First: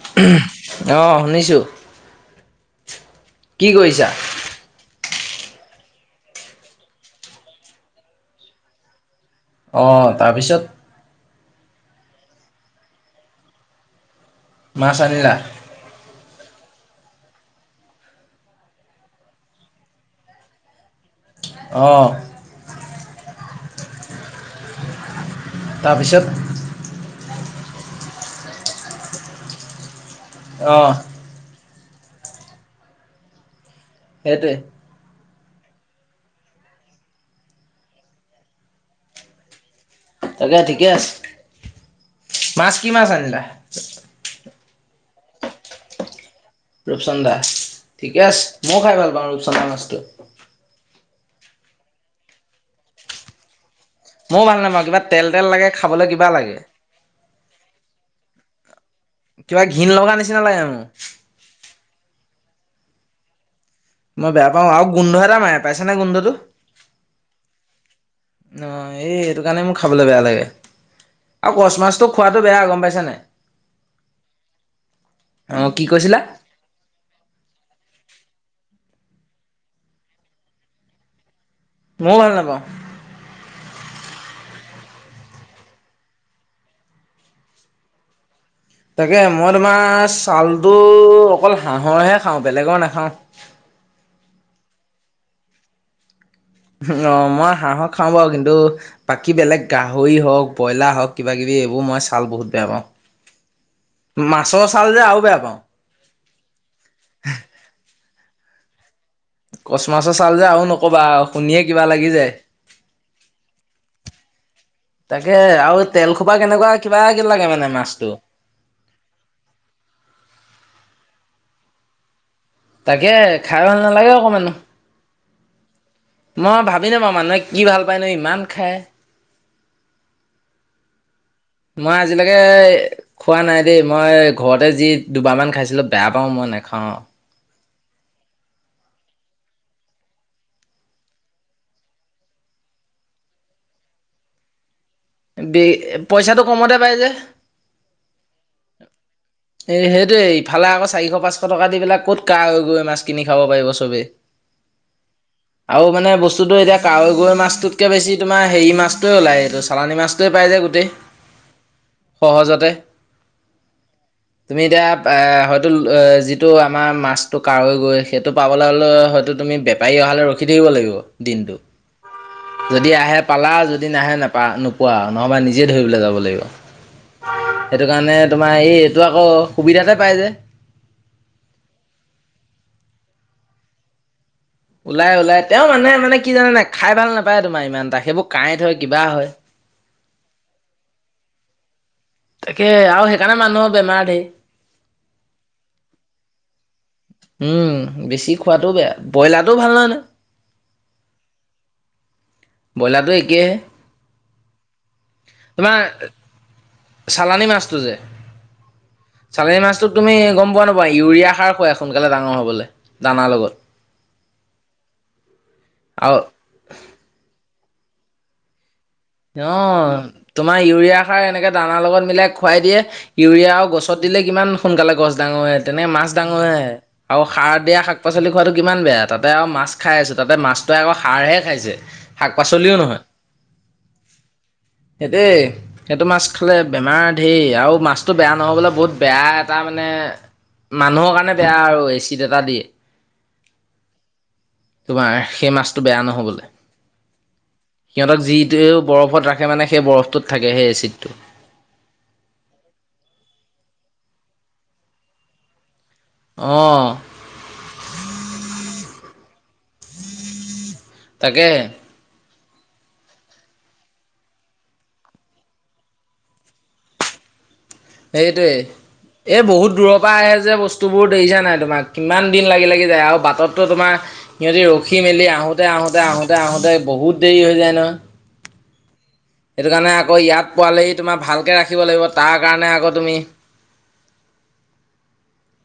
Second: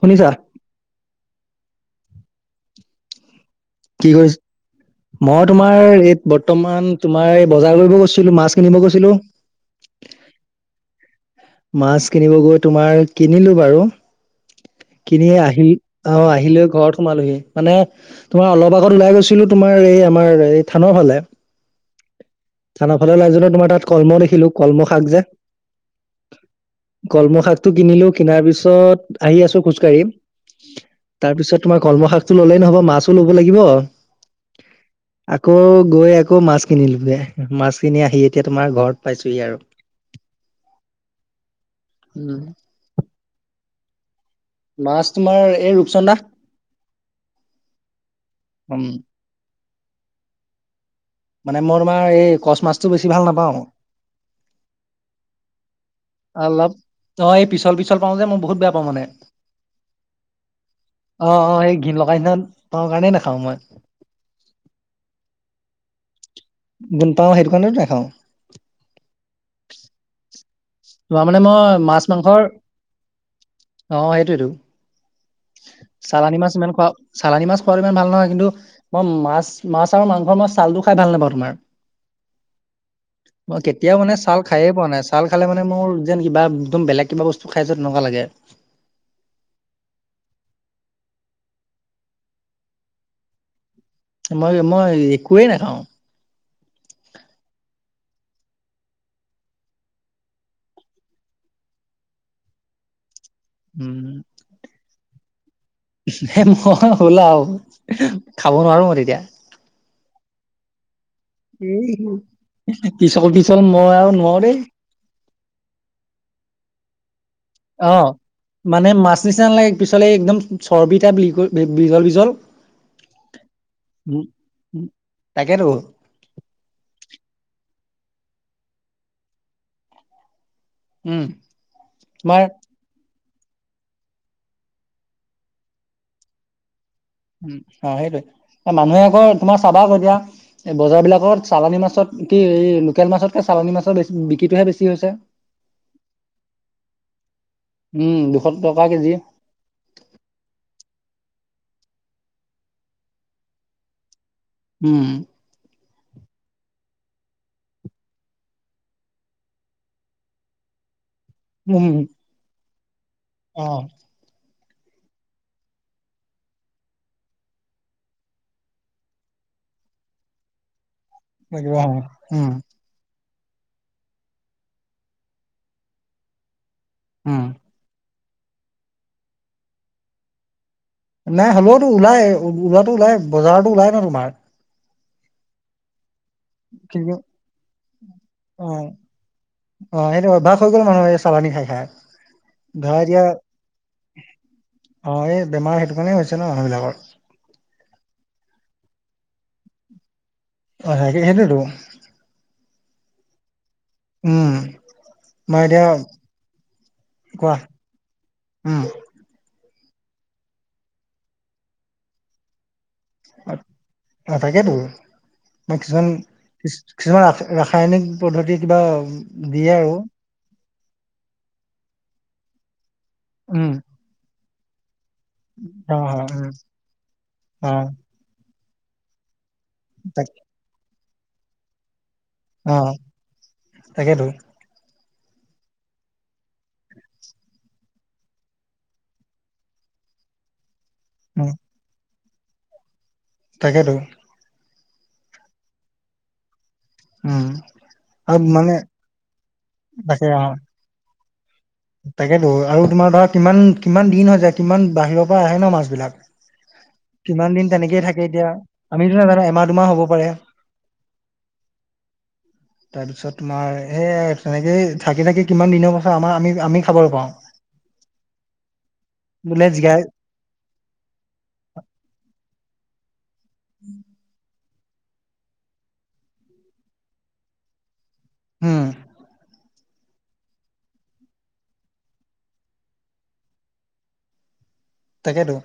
শুনিছা অ শুনিছোঁ। কি কৰিছা? মই তোমাৰ এই বৰ্তমান তোমাৰ এই বজাৰ কৰিব গৈছিলো, মাছ কিনিব গৈছিলো। অহ তাৰপিছত? মাছ কিনিব গৈ তোমাৰ কিনিলো বাৰু। মাছ কিনি আনিলা? আহিল অ আহিলেও ঘৰত সোমালোহি, মানে তোমাৰ অলপ আগত ওলাই গৈছিলো তোমাৰ এই আমাৰ এই থানৰ ফালে। অ', থানা ফালে উলাই যাওঁতে তোমাৰ তাত কলমৌ দেখিলো কলমৌ শাক যে। তাৰপিছত কলমৌ শাকটো কিনিলো কিনাৰ পিছত আহি আছো খোজকাঢ়ি। অঁ। তাৰ পিছত তোমাৰ কলমৌ শাকটো ল'লেই নহব, মাছো ল'ব লাগিব। সেইটোৱে। আকৌ গৈ আকৌ মাছ কিনিলোগে। মাছ কিনি আহি এতিয়া তোমাৰ ঘৰত পাইছোহি আৰু। তাকে ঠিকে আছে। উম, মাছ কি মাছ আনিলা? মাছ তোমাৰ এই ৰূপচন্দা। ৰূপচন্দা, ঠিকে আছে মইও উম খাই ভাল পাওঁ ৰূপচন্দা মাছটো। মানে মই তোমাৰ এই কচ মাছটো বেছি ভাল নাপাওঁ। ময়ো ভাল নাপাওঁ। কিবা তেল তেল লাগে খাবলে কিবা লাগে। অলপ অ এই পিচল পিচল পাওঁ যে মই বহুত বেয়া পাওঁ মানে। কিবা ঘৃণ লগা নিচিনা লাগে মো। ঘৃন লগাই নিসনা পাওঁ কাৰণে নাখাওঁ মই। মই বেয়া পাও আউ গোন্ধ এটা মাৰে, পাইছ নে গোন্ধটো? গুণ পাওঁ সেইটো কাৰণেতো নাখাওঁ অ, এই এইটো কাৰণে মোৰ খাবলৈ বেয়া লাগে। চুৱা মানে আৰু মই, কচ মাছ মাছটো খোৱাটো মাংসৰ বেয়া গম পাইছা নাই? অ সেইটোয়েটো। অ', কি কৈছিলা? চালানী মাছ ইমান খোৱা, চালানী মাছ খোৱাও ইমান ভাল নহয় কিন্তু। মই মাছ মাছ আৰু মাংস মই ছালটো খাই ভাল নেপাওঁ তোমাৰ। ময়ো ভাল নাপাওঁ। মই কেতিয়াও মানে ছাল খাইৱে পোৱা নাই। ছাল খালে মানে মানে মোৰ যেন কিবা একদম বেলেগ কিবা বস্তু খাইছ তেনেকুৱা লাগে। তাকে মই তোমাৰ চালটো অকল হাঁহৰহে খাওঁ, বেলেগৰ নাখাওঁ। [inaudible] মই মই একোৱেই নেখাওঁ। অ মই হাহক। খাওঁ বাউ কিন্তু বাকী বেলেগ গাহৰি হওক ব্ৰইলা হওক কিবাকিবি এইবো মই ছাল বহুত বেয়া পাওঁ। [inaudible] উম মাছৰ ছাল যে আৰু বেয়া পাওঁ ম হ'লা? খাব নোৱাৰোঁ মই তেতিয়া। কচ মাছৰ চাল যে আও নকবা আও। এ পিছল পিছল মই আও নুৱাও দেই। তাকে আৰু তেল খোপা কেনেকুৱা। কিবা কিবি লাগে মানে অ, মাছটো। মানে মাছ নিচিনা নালাগে পিছলে একদম চৰ্বি টাইপ লিকুইড। বিজল বিজল। তাকে, খাই ভাল নালাগে অকণমানো। তাকে তো। মই ভাবি নাপাও, মানুহে কি ভাল পায় নো ইমান খাই? উম মই আজিলেকে। তোমাৰ খোৱা নাই দেই, মই ঘৰতে যি দুবাৰমান খাইছিলোঁ বেয়া পাওঁ মই নেখাও। অ সেইটোৱে। মানুহে আকৌ তোমাৰ চাবা আকৌ এতিয়া, বজাৰ বিলাকত চালানী মাছত কি এই লোকেল মাছতকে চা চালনি মাছৰ বেছি বিক্ৰীটোহে বেছি। চি হৈছে। বে পইচাটো কমতে পাই যে উম দুশ টকা কেজি। এ সেইটোৱে ইফালে আকৌ চাৰিশ পাঁচশ টকা দি পেলাই ক'ত কাৱৈ, গৰৈ মাছ কিনি খাব পাৰিব চবে। উম আউ মানে বস্তু। বস্তু ত এতিয়া কাৱৈ, গৰৈ মাছটোতকৈ বেছি তোমাৰ হেৰি মাছটোৱে ওলায়, এইটো চালানী মাছটোৱে পায় যে গোটেই। উম সহজতে। অ। তুমি এতিয়া আ হয়তো ল যিটো আমাৰ মাছটো কাৱৈ গৰৈ। সেইটো পাবলৈ হ'লে হয়তো। ত বেপাৰী অহালৈ ৰখি থাকিব লাগিব দিনটো লাগিব উম যদি আহে। পালা যদি নাহে নাপা নোপোৱা নহ'বা নিজে ধৰিবলৈ যাব লাগিব। উম সেইটো কাৰণে তোমাৰ এই এইটো আকৌ সুবিধাতে পাই যে। নাই হ'লেওতো ওলাই ওলোৱাটো ওলাই বজাৰতো ওলাই ন তোমাৰ। ওলাই- ওলাই তেওঁ মানে- মানে। কি জানে নাই খাই ভাল কিন্তু নাপায় তোমাৰ ইমান এটা সেইবোৰ কাঁয়েত অ হয় কিবা হয়। অ সেইটো অভিয়াষ হৈ গ'ল মানুহে চালানী খাই খাই। তাকে ধৰা আৰু এতিয়া সেইকাৰণে মানুহৰ বেমাৰ ধেই। অ এই বেমাৰ সেইটো কাৰণে হৈছে ন মানুহ বিলাক। উম বেছি খোৱাটো বেয়া ব্ৰইলাৰটো ভাল নহয়। অ সে হেইটোয়ে টো। ব্ৰইলাৰটো একেহে। উম মই এতিয়া। চালানী কোৱা মাছটো যে চালানী। উম চালানী মাছটোক তুমি গম পোৱা নোপোৱা ইউৰিয়া সাৰ খোৱাই সোনকালে ডাঙৰ হ'বলৈ। দানাৰ লগত অ তাকেটো মই কিছুমান আৰু কিছুমান আছে। ৰাসায়নিক পদ্ধতি কিবা। অ দিয়ে আৰু তোমাৰ ইউৰিয়া সাৰ এনেকে দানা লগত মিলাই খুৱাই দিয়ে। ইউৰিয়া আৰু উম গছত দিলে কিমান সোনকালে গছ। ডাঙৰ হৈ তেনে ডাঙৰে তেনেক অ মাছ হয় উম ডাঙৰে আৰু সাৰ অ দিয়া শাক পাচলি খোৱাটো কিমান বেয়া তাতে আৰু মাছ। মাছ খাই আছে তাক তাতে মাছটোৱ আকৌ সাৰহে খাইছে শাক পাচলিও নহয়। তাকেইটো। সেটোৱেই সেইটো মাছ খালে বেমাৰ ধেই আৰু মাছতটো বেয়া নহ'বলে বহুত বেয়া এটা মানে। মানুহৰ কাৰণে উম বেয়া আৰু এ চিট এটা দিযে। তাকেতো। তোমাৰ সেই মাছটো বেয়া নহবলে। উম সিহঁতক আৰু মানে যিটোৱেও বৰফত ৰাখে মানে সেই তাকে বৰফটোত অ থাকে সেই এচিডটো। তাকেতো আৰু তোমাৰ ধৰা কিমান কিমান দিন হৈ যায় কিমান বাহিৰৰ পৰা আহে ন মাছ। অ। কিমান দিন তেনেকেইে থাকে এতিয়া আমিতো নাজানো এমাহ দুমাহ হ'ব পাৰে। তাকে। [inaudible] তাৰ পিছত তোমাৰ স তেনেকে থাকি থাকি কিমান দিনৰ পাছত আমাৰ আমি আমি খাবলৈ পাওঁ। [unintelligible] সেইটোৱে এই বোলে বহুত জিকাই দূৰৰ পৰা আহে যে বস্তুবোৰ দেখিছা নাই তোমাক। [unintelligible] কিমান দিন লাগি লাগি যায় আৰু বাটতটো তোমাৰ সিহঁতি ৰখ। ৰখি মেলি আহোতে আহোতে আহোতে আহোতে বহুত দেৰি হৈ যায় নহয়। উম সেইটো কাৰণে আকৌ ইয়াত পোৱালেহি তোমাৰ ভালকৈ ৰাখিব লাগিব তাৰ কাৰণে আকৌ তুমি। [unintelligible] [unintelligible] তাকেতো।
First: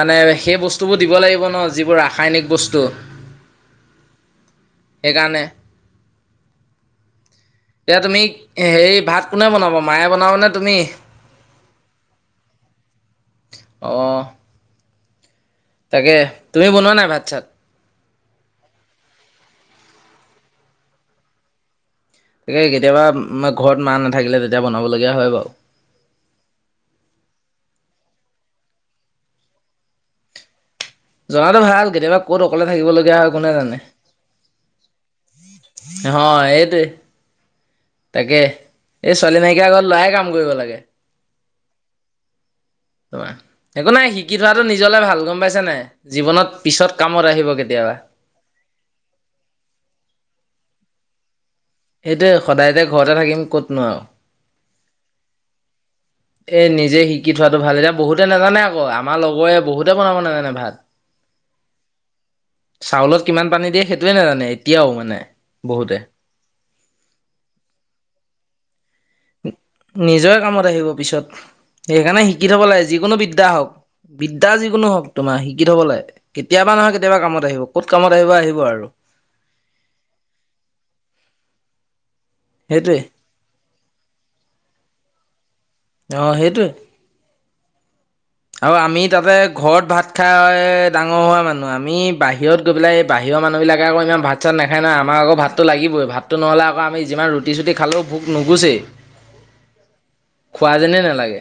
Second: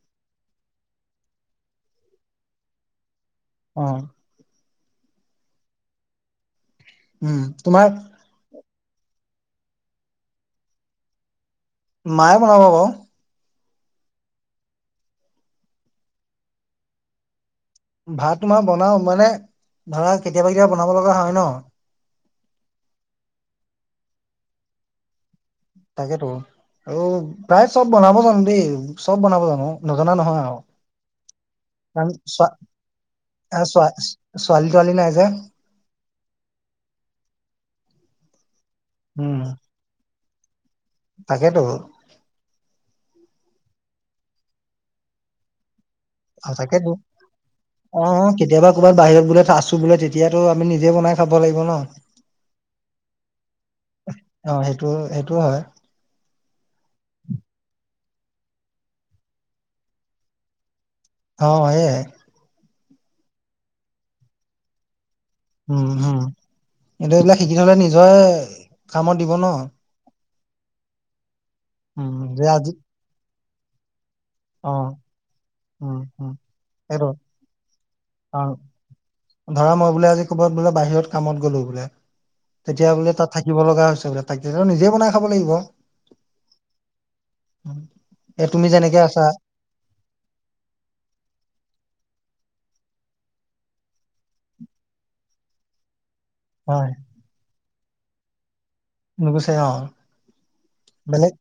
মানে সেই বস্তুবোৰ দিব লাগিব ন যিবোৰ ৰাসায়নিক বস্তু। অ সেইকাৰণে। উম তোমাৰ। এতিয়া তুমি হেৰি ভাত কোনে বনাব মায়ে বনাবনে তুমি। মায়ে বনাব বাও। আহ। তাকে তুমি বনোৱা নাই ভাত চাত। ভাত তোমাৰ বনাও মানে ভা কেতিয়াবা কেতিয়াবা বনাব লগা হয় ন। [unintelligible] তাকে কেতিয়াবা ঘৰত মা নাথাকিলে তেতিয়া বনাব লগীয়া হয় বাৰু। [unintelligible] তাকেতো। আৰু প্ৰায় চব বনাব জানো দেই চব বনাব জানো নজনা নহয় আৰু জনাটো ভাল কেতিয়াবা ক'ত অকলে [unintelligible] থাকিবলগীয়া হয় কোনে কাৰন ছোৱালী তোৱালী নাই যে হ এইটোৱে তাকে এই ছোৱালী নাইকিয়া ঘৰত লৰাই কাম কৰিব লাগে। তাকেইতো তমাৰ একো নাই শিকি থোৱাটো নিজলে ভাল গম পাইছে নাই। জীৱনত অ পিছত তাকেতো কামত আহিব কেতিয়াবা অ কেতিয়াবা ক'বাত বাহিৰত বোলে আছো বোলে তেতিয়াতো আমি নিজে বনাই খাম সেইটোৱে সদায় যে ঘৰতে থাকিম কতনো আৰু অ সেইটো সেইটোও হয় এ নিজে শিকি থোৱাটো ভাল এতিয়া বহুতে নাজানে আকৌ আমাৰ লগৰে বহুতে বনাব নাজানে ভাত অ এই চাউলত কিমান পানী দিয়ে সেইটোৱে নাজানে এতিয়াও মানে উম বহুতে হম কিন্তু এইবিলাক শিকিথলে নিজৰে কামত দিব ন [unintelligible] নিজৰে কামত আহিব পিছত উম সেইকাৰণে যে শিকি থব আজি লাগে যিকোনো বিদ্যা হওক বিদ্যা অ যিকোনো হওক তোমাৰ শিকি থব উম লাগে উম কেতিয়াবা নহয় সেইটো কেতিয়াবা কামত আহিব ক'ত কামত আহিব অ আহিব আৰু [unintelligible] ধৰা মই বোলো আজি ক'বাত বোলে বাহিৰত কামত গ'লো বোলে তেতিয়া সেইটোৱে বোলে তাত থাকিব লগা হৈছে বোলে তাৰ পিছত নিজে বনাই খাব লাগিব অ [unintelligible] সেইটোৱে এ তুমি আৰু যেনেকে আমি আছা তাতে ঘৰত ভাত খাই ডাঙৰ হোৱা মানুহ আমি বাহিৰত গৈ পেলাই এই বাহিৰ মানুহবিলাকে আকৌ ই ভাত চাত নাখায় নাই আমাৰ আকৌ ভাতটো লাগিবই ভাত [unintelligible] ত নহলে' আকৌ হয় আমি যিমান ৰুটি চুটি খালেও ভোক নুগুছেই [unintelligible] নুগুছে অ যেনেই বেলেগ নালাগে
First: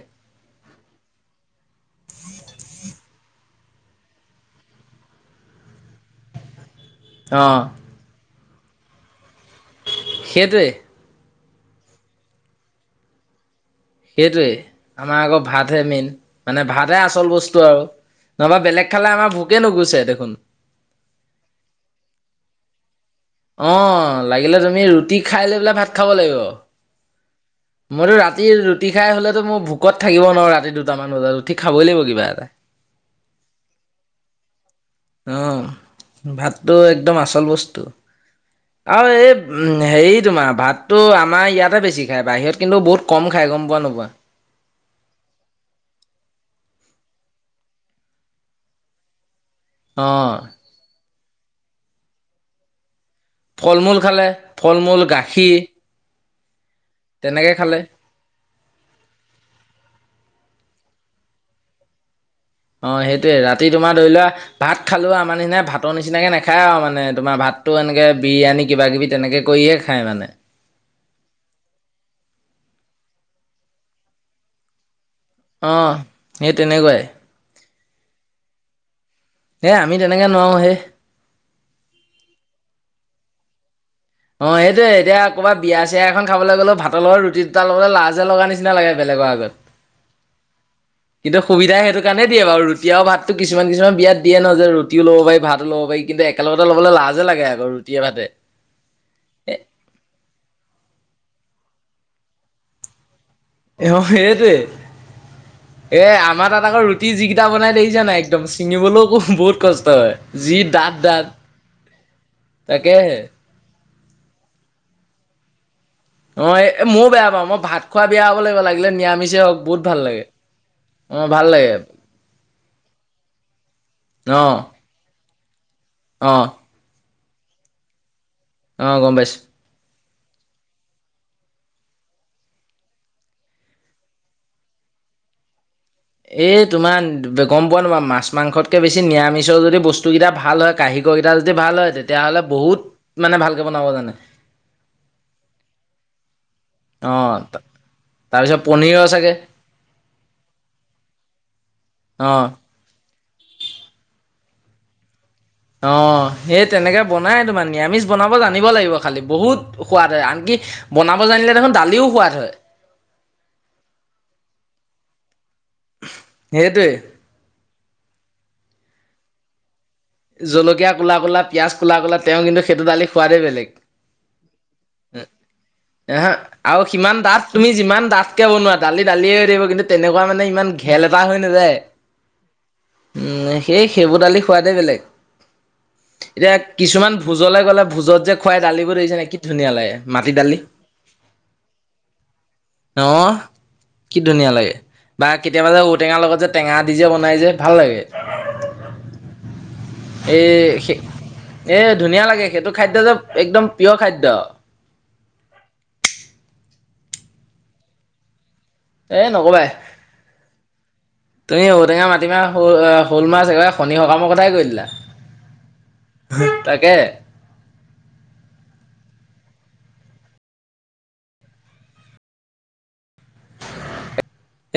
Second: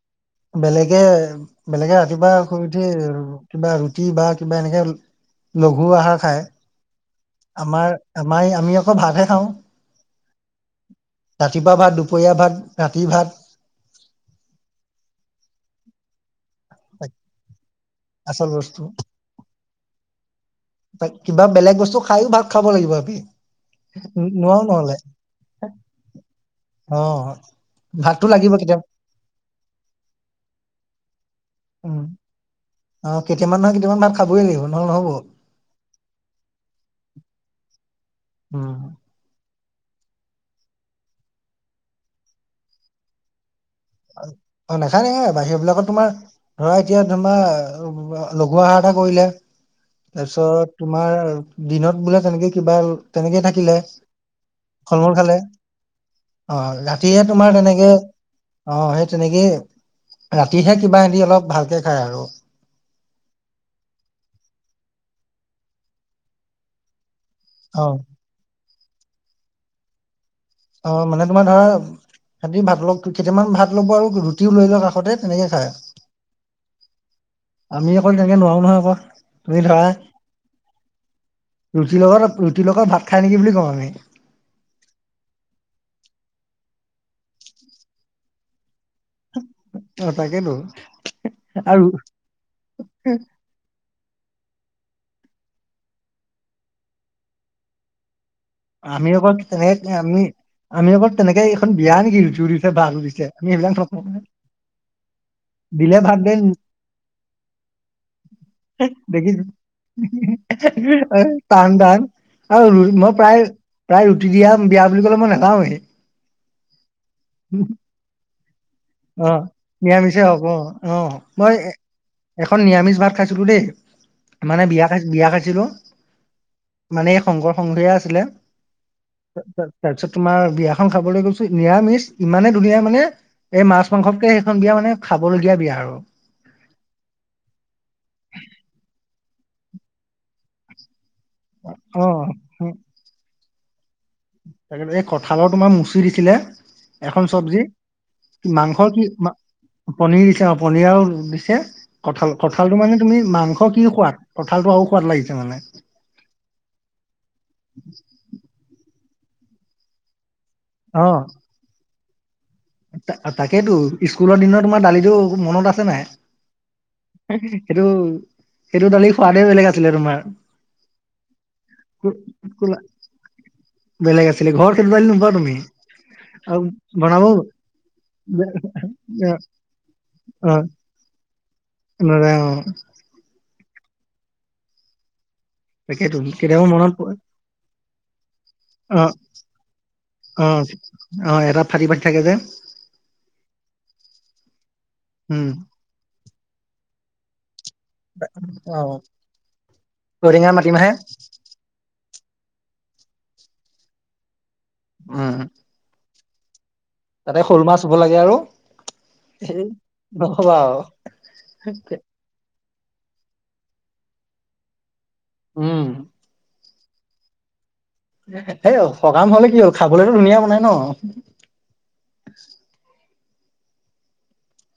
বেলেগে বেলেগে ৰাতিপুৱা শুই উঠি কিবা ৰুটি বা কিবা এনেকে লঘু আহাৰ খাই অঁ আমাৰ মাই আমি আকৌ ভাতহে খাওঁ সেইটোৱে ৰাতিপুৱা ভাত দুপৰীয়া ভাত ৰাতি ভাত সেইটোৱে আমাৰ আকৌ ভাতহে মেইন মানে ভাতহে আচল বস্তু আৰু আচল নহবা বস্তু। বেলেগ খালে আমাৰ ভোকে নুগুছে দেখোন ত কিবা বেলেগ বস্তু খাইও ভাত খাব লাগিব আমি অ লাগিলে নোৱাৰো তুমি নহ'লে ৰুটি খাই লৈ পেলাই ভাত খাব লাগিব। অ মইতো ভাতটো ৰাতি লাগিব কেতিয়াবা ৰুটি খাই হলেতো মই ভোকত থাকিব নোৱাৰো ৰাতি দুটামান। বজাত উঠি খাবই লাগিব উম কিবা এটা। অ কেতিয়ামান নহয় কেতিয়ামান ভাত খাবই লাগিব নহ'লে নহ'ব অ ভাতটো একদম আছে। আচল বস্তু উম আৰু এই। উ হেৰি তোমাৰ ভাততো আমাৰ ইয়াতে বেছি খায়, বাহিৰত কিন্তু বহুত কম খাই গম প অ নেখাই নেখাই বাহিৰবিলাকত তোমাৰ ধৰা এতিয়া তোমাৰ লঘু আহাৰ এটা কৰিলে, অ' তাৰপিছত তোমাৰ দিনত বোলে তেনেকে কিবা তেনেকেই থাকিলে। ফল মূল খালে ফল মূল খালে। গাখীৰ অ ৰাতিহে তোমাৰ তেনেকে অ সেই তেনেকেই ৰাতিহে কিবা এদি অলপ ভালকে খায় আৰু। অ সেইটোয়ে ৰাতি তোমাৰ ধৰি লোৱা ভাত খালো আমাৰ নিচিনা ভাতৰ নিচিনাকে নাখায় আৰু মানে তোমাৰ ভাতটো অ এনেকে বিৰিয়ানী কিবা কিবি তেনেকে কৰিয়ে খায় মানে। অ মানে তোমাৰ ধৰা সিহতি ভাত ল কেইটামান ভাত ল'ব আৰু ৰুটিও লৈ লওক কাষতে তেনেকে খায় আহ সেই তেনেকুৱাই আমি অকল তেনেকে নোৱাৰোও নহয় আকৌ তুমি এ ধৰা আমি তেনেকে নোৱাৰো হে ৰুটিৰ লগত ৰুটিৰ লগত ভাত খাই নেকি বুলি কওঁ আমি। অ সেইটোৱে, এতিয়া কৰবাত বিয়া চিয়া এখন খাবলৈ গ'লেও ভাতৰ লগত ৰুটি দুটা ল'বলৈ লাজ যে লগা নিচিনা লাগে। বেলেগৰ আগত অ তাকেতো কিন্তু সুবিধা আৰু সেইটো কাৰণেয়ে বাৰ ৰুটি আৰু ভাততো কিছুমান বিয়াত দিয়ে ন যে ৰুটিও ল'ব পাৰি ভাতো ল'ব পাৰি কিন্তু একেলগতে লব লাজে লাগে আক ৰুটিয়ে ভাতে। আমি আকৈ তেনেকে আমি আমি আৰ তেনেকে এইখন বিয়া নেকি ৰুতিও দিছে ভাত ও দিছে। আমি এ এবিলাক অ সেইটোৱে এ আমাৰ তাত আকৌ ৰুটি যিকিটা বনাই দেখিছা নাই একদম ছিঙিবলৈও দেখি বহুত কষ্ট হয়। যি ডাঠ ডাঠ টান টান আৰু ই তাকেহে। মই প্ৰায় প্ৰায় ৰুটি দিয়া বিয়া বুলি কলে মই নাখাওঁৱেই। অ এ মইো বেয়া পাওঁ মই ভাত খোৱা বেয়া হ'ব লাগিব লাগে। লাগিলে অ নিৰামিষেই হওক বহুত ভাল নিৰামিষেই হওঁক অ অ ভাল মই লাগে এখন নিৰামিষ ভাত খাইছিলো দেই অ' মানে বিয়া খাই বিয়া খাই অ সংঘৰ সংঘ আছিলে। অ' গম পাইছোঁ। তাৰপিছত তোমাৰ বিয়াখন খাবলৈ গৈছো নিৰামিষ ইমানে ধুনীয়া মানে এই মাছ মাংসতকে সেইখন বিয়া মানে খাবলগীয়া বিয়া আৰু এই তোমাৰ গম পোৱা নোা মাছ মাংসতকে বেছি নিৰামিষৰ যদি বস্তু কেইটা ভাল হয় কাঁহী শকেইটা যদি ভাল হয় অ তেতিয়াহ'লে বহুত মানে ভালকে বনাব জানে তাক এই কঁঠালৰ তোমাৰ মুচি দিছিলে, এখন অ' চবজি। কি তাৰপিছত মাংস কি পনীৰৰ চাগে পনিৰ দিছে অ পনীৰও দিছে, কঠাল অ'। কঠালটো মানে তুমি মাংস কি খোৱাত কঠালটো আৰু সোৱাদ লাগিছে। মানে অ সেই তেনেকে বনাই তোমাৰ নিৰামিষ বনাব জানিব লাগিব। খালী বহুত সোৱাদ হয় আনকি বনাব জানিলে দেখোন দালিও সোৱাদ হয়। তাকেইেতো স্কুলৰ দিনত তোমাৰ দালিটো মনত আছে নাই সেইটোৱে সেইটো সেইটো দালি সোৱাদে বেলেগ আছে জলকীয়া ক'লা ক'লা, পিয়াঁয় ক'লা কলা, কো- তেওঁ কিন্তু সেইটো কোলা- দালি সোৱাদেই বেলেগ বেলেগ আছিলে ঘৰতে তুমি এ হা আৰু সিমান তাত তুমি ইমান ডাঠকে বনোৱা দালি দালিয়ে অ', হৈ দিব কিন্তু তেনেকুৱা মানে অ', ইমান ঘেল এটা হৈ নাযায়। নৰে অ', উম সেই সেইবোৰ দালি সোৱাদে বেলেগ তাকেইতো এতিয়া কেতিয়াবা মনত কিছুমান পৰে। ভোজলে গ'লে ভোজত যে খুৱাই দালিবোৰ অ', দেছে ন কি ধুনীয়া লাগে মাটি দালি অ অ এটা ফাটি ফাটি থাকে যে অ কি ধুনীয়া লাগে বা উম। কেতিয়াবা যে ঔটেঙাৰ লগত যে টেঙা দি যে বনাই যে ভাল লাগে অ', এ ঔটেঙা মাটিমাহে এ ধুনীয়া লাগে সেইটো খাদ্য যে একদম পিয়ৰ খাদ্য উম তাতে শ'ল মাছ হব লাগে আৰু এ সেই নকবাই নকবা আৰু তুমি ঔটেঙা মাটিমাহ সৰু আহ ফুল মাছ একেবাৰে শনি সকামৰ কথাই কৈ দিলা উম, তাকে হে সকাম হলে কিয় খাবলেতো ধুনীয়া বনাই ন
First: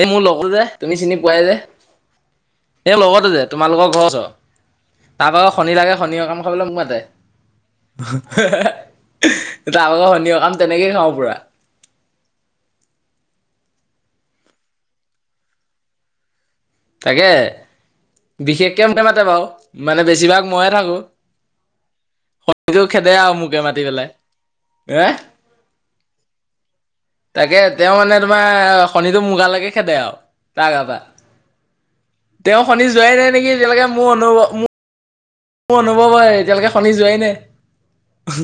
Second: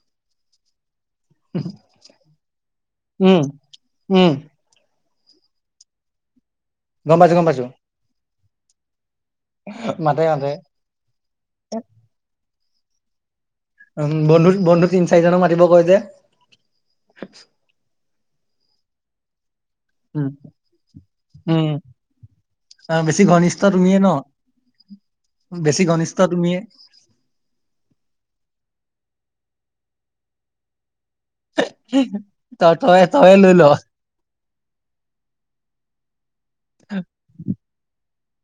এই মোৰ লগৰ যে তুমি চিনি পোৱাই যে এই লগত উম, যে তোমালোকৰ ঘৰৰ ওচৰৰ উম। তাৰপা আৰু শনি লাগে শনিৰ কাম খাবলৈ মোক মাতে গম পাইছো গম পাইছো ত আক মাতে শনিয় মাতে সকাম তেনেকেই খাওঁ পুৰা উ বন্ধু বন্ধু তিন চাৰিজনক মাতিব কয় যে তাকে বিশেষকে মোকে মাতে বাৰু মানে উম, বেছিভাগ ময়ে থাকো উম। শনীটো অ', খেদে বেছি আৰু মোকে ঘনিষ্ঠ মাতি তুমিয়ে পেলাই ন হ তুমি তাকে তেওঁ মানে তোমাৰ শনীটো মুৰ গালৈকে খেদে আৰু তা গা পা তেওঁ তই শনি তই যোৱাই নাই তইয়ে লৈ নেকি ল। এতিয়ালৈকে মোৰ অনুভৱ মোৰ মোৰ অনুভৱ হয় এতিয়ালৈকে শনি যোৱাই নাই।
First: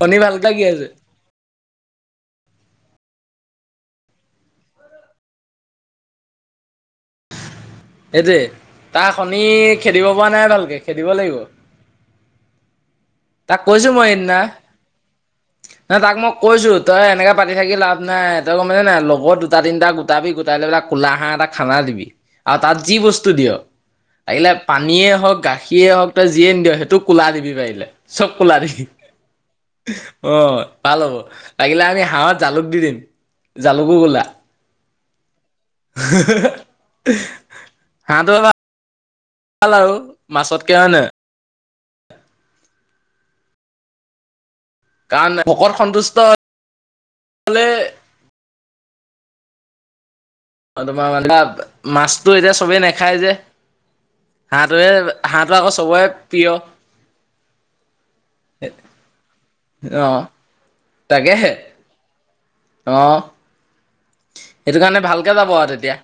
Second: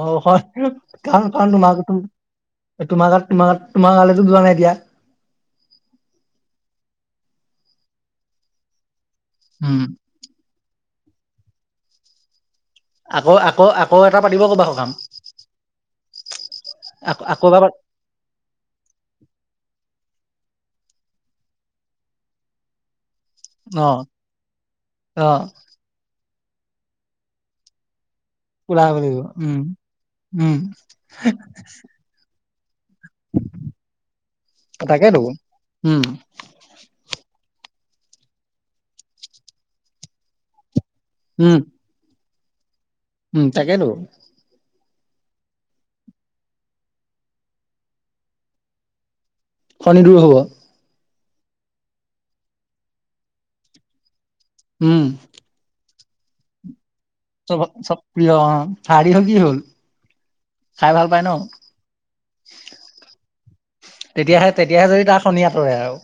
অ ভালকে হয় লাগি আছে কাৰণ কাৰণ তোমাৰ তোমাৰ গাত, তোমাৰ গাত। তোমাৰ গালে তো যোৱা নাই এতিয়া। সেইটোৱে তাক শনি খেদিব পৰা নাই ভালকে, খেদিব লাগিব। আকৌ তাক আকৌ কৈছো আকৌ এটা পাতিব ক'বা সকাম। ন তাক মই কৈছো তই আকৌ এনেকে আকৌ পাতি এবাৰ থাকি লাভ নাই তই গম পাইছ নাই লগৰ দুটা তিনিটা গোটাবি। উটাইলে বুলে কলা হাঁহ এটা খানা দিবি, আৰু তাত যি বস্তু। দিয়, অ লাগিলে পানীয়ে অ হওঁক, গাখিয়ে হওক তই যিয়ে নিদিয় সেইটো ক'লা দিবি পাৰিলে। চব কোলা দি, ওলাই আহিব লাগিব উম অ উম ভাল হ'ব লাগিলে আমি হাঁহত। জালুক, দি দিম জালুকো কু'লা। তাকেইতো। হ। উম [unintelligible] হাঁহতো ভাল আৰু মাছতকে হয় নে। উম। উম তাকে টো। কাৰণ ভকত সন্তুষ্ট হলে। শনি দূৰ হব। অ তোমাৰ মানে, মাছতটো এতিয়া চবে নাখায় যে। হাঁহটোৱে উম হাঁহটো আকৌ চবৰে প্ৰিয়। চ চ প্ৰিয়, হাড়িখন কি হ'ল? অ খাই ভাল পাই ন? তাকেহে অ। তেতিয়াহে সেইটো তেতিয়াহে কাৰণে যদি তাৰ ভালকে শনি যাব আৰু আঁতৰে তেতিয়া।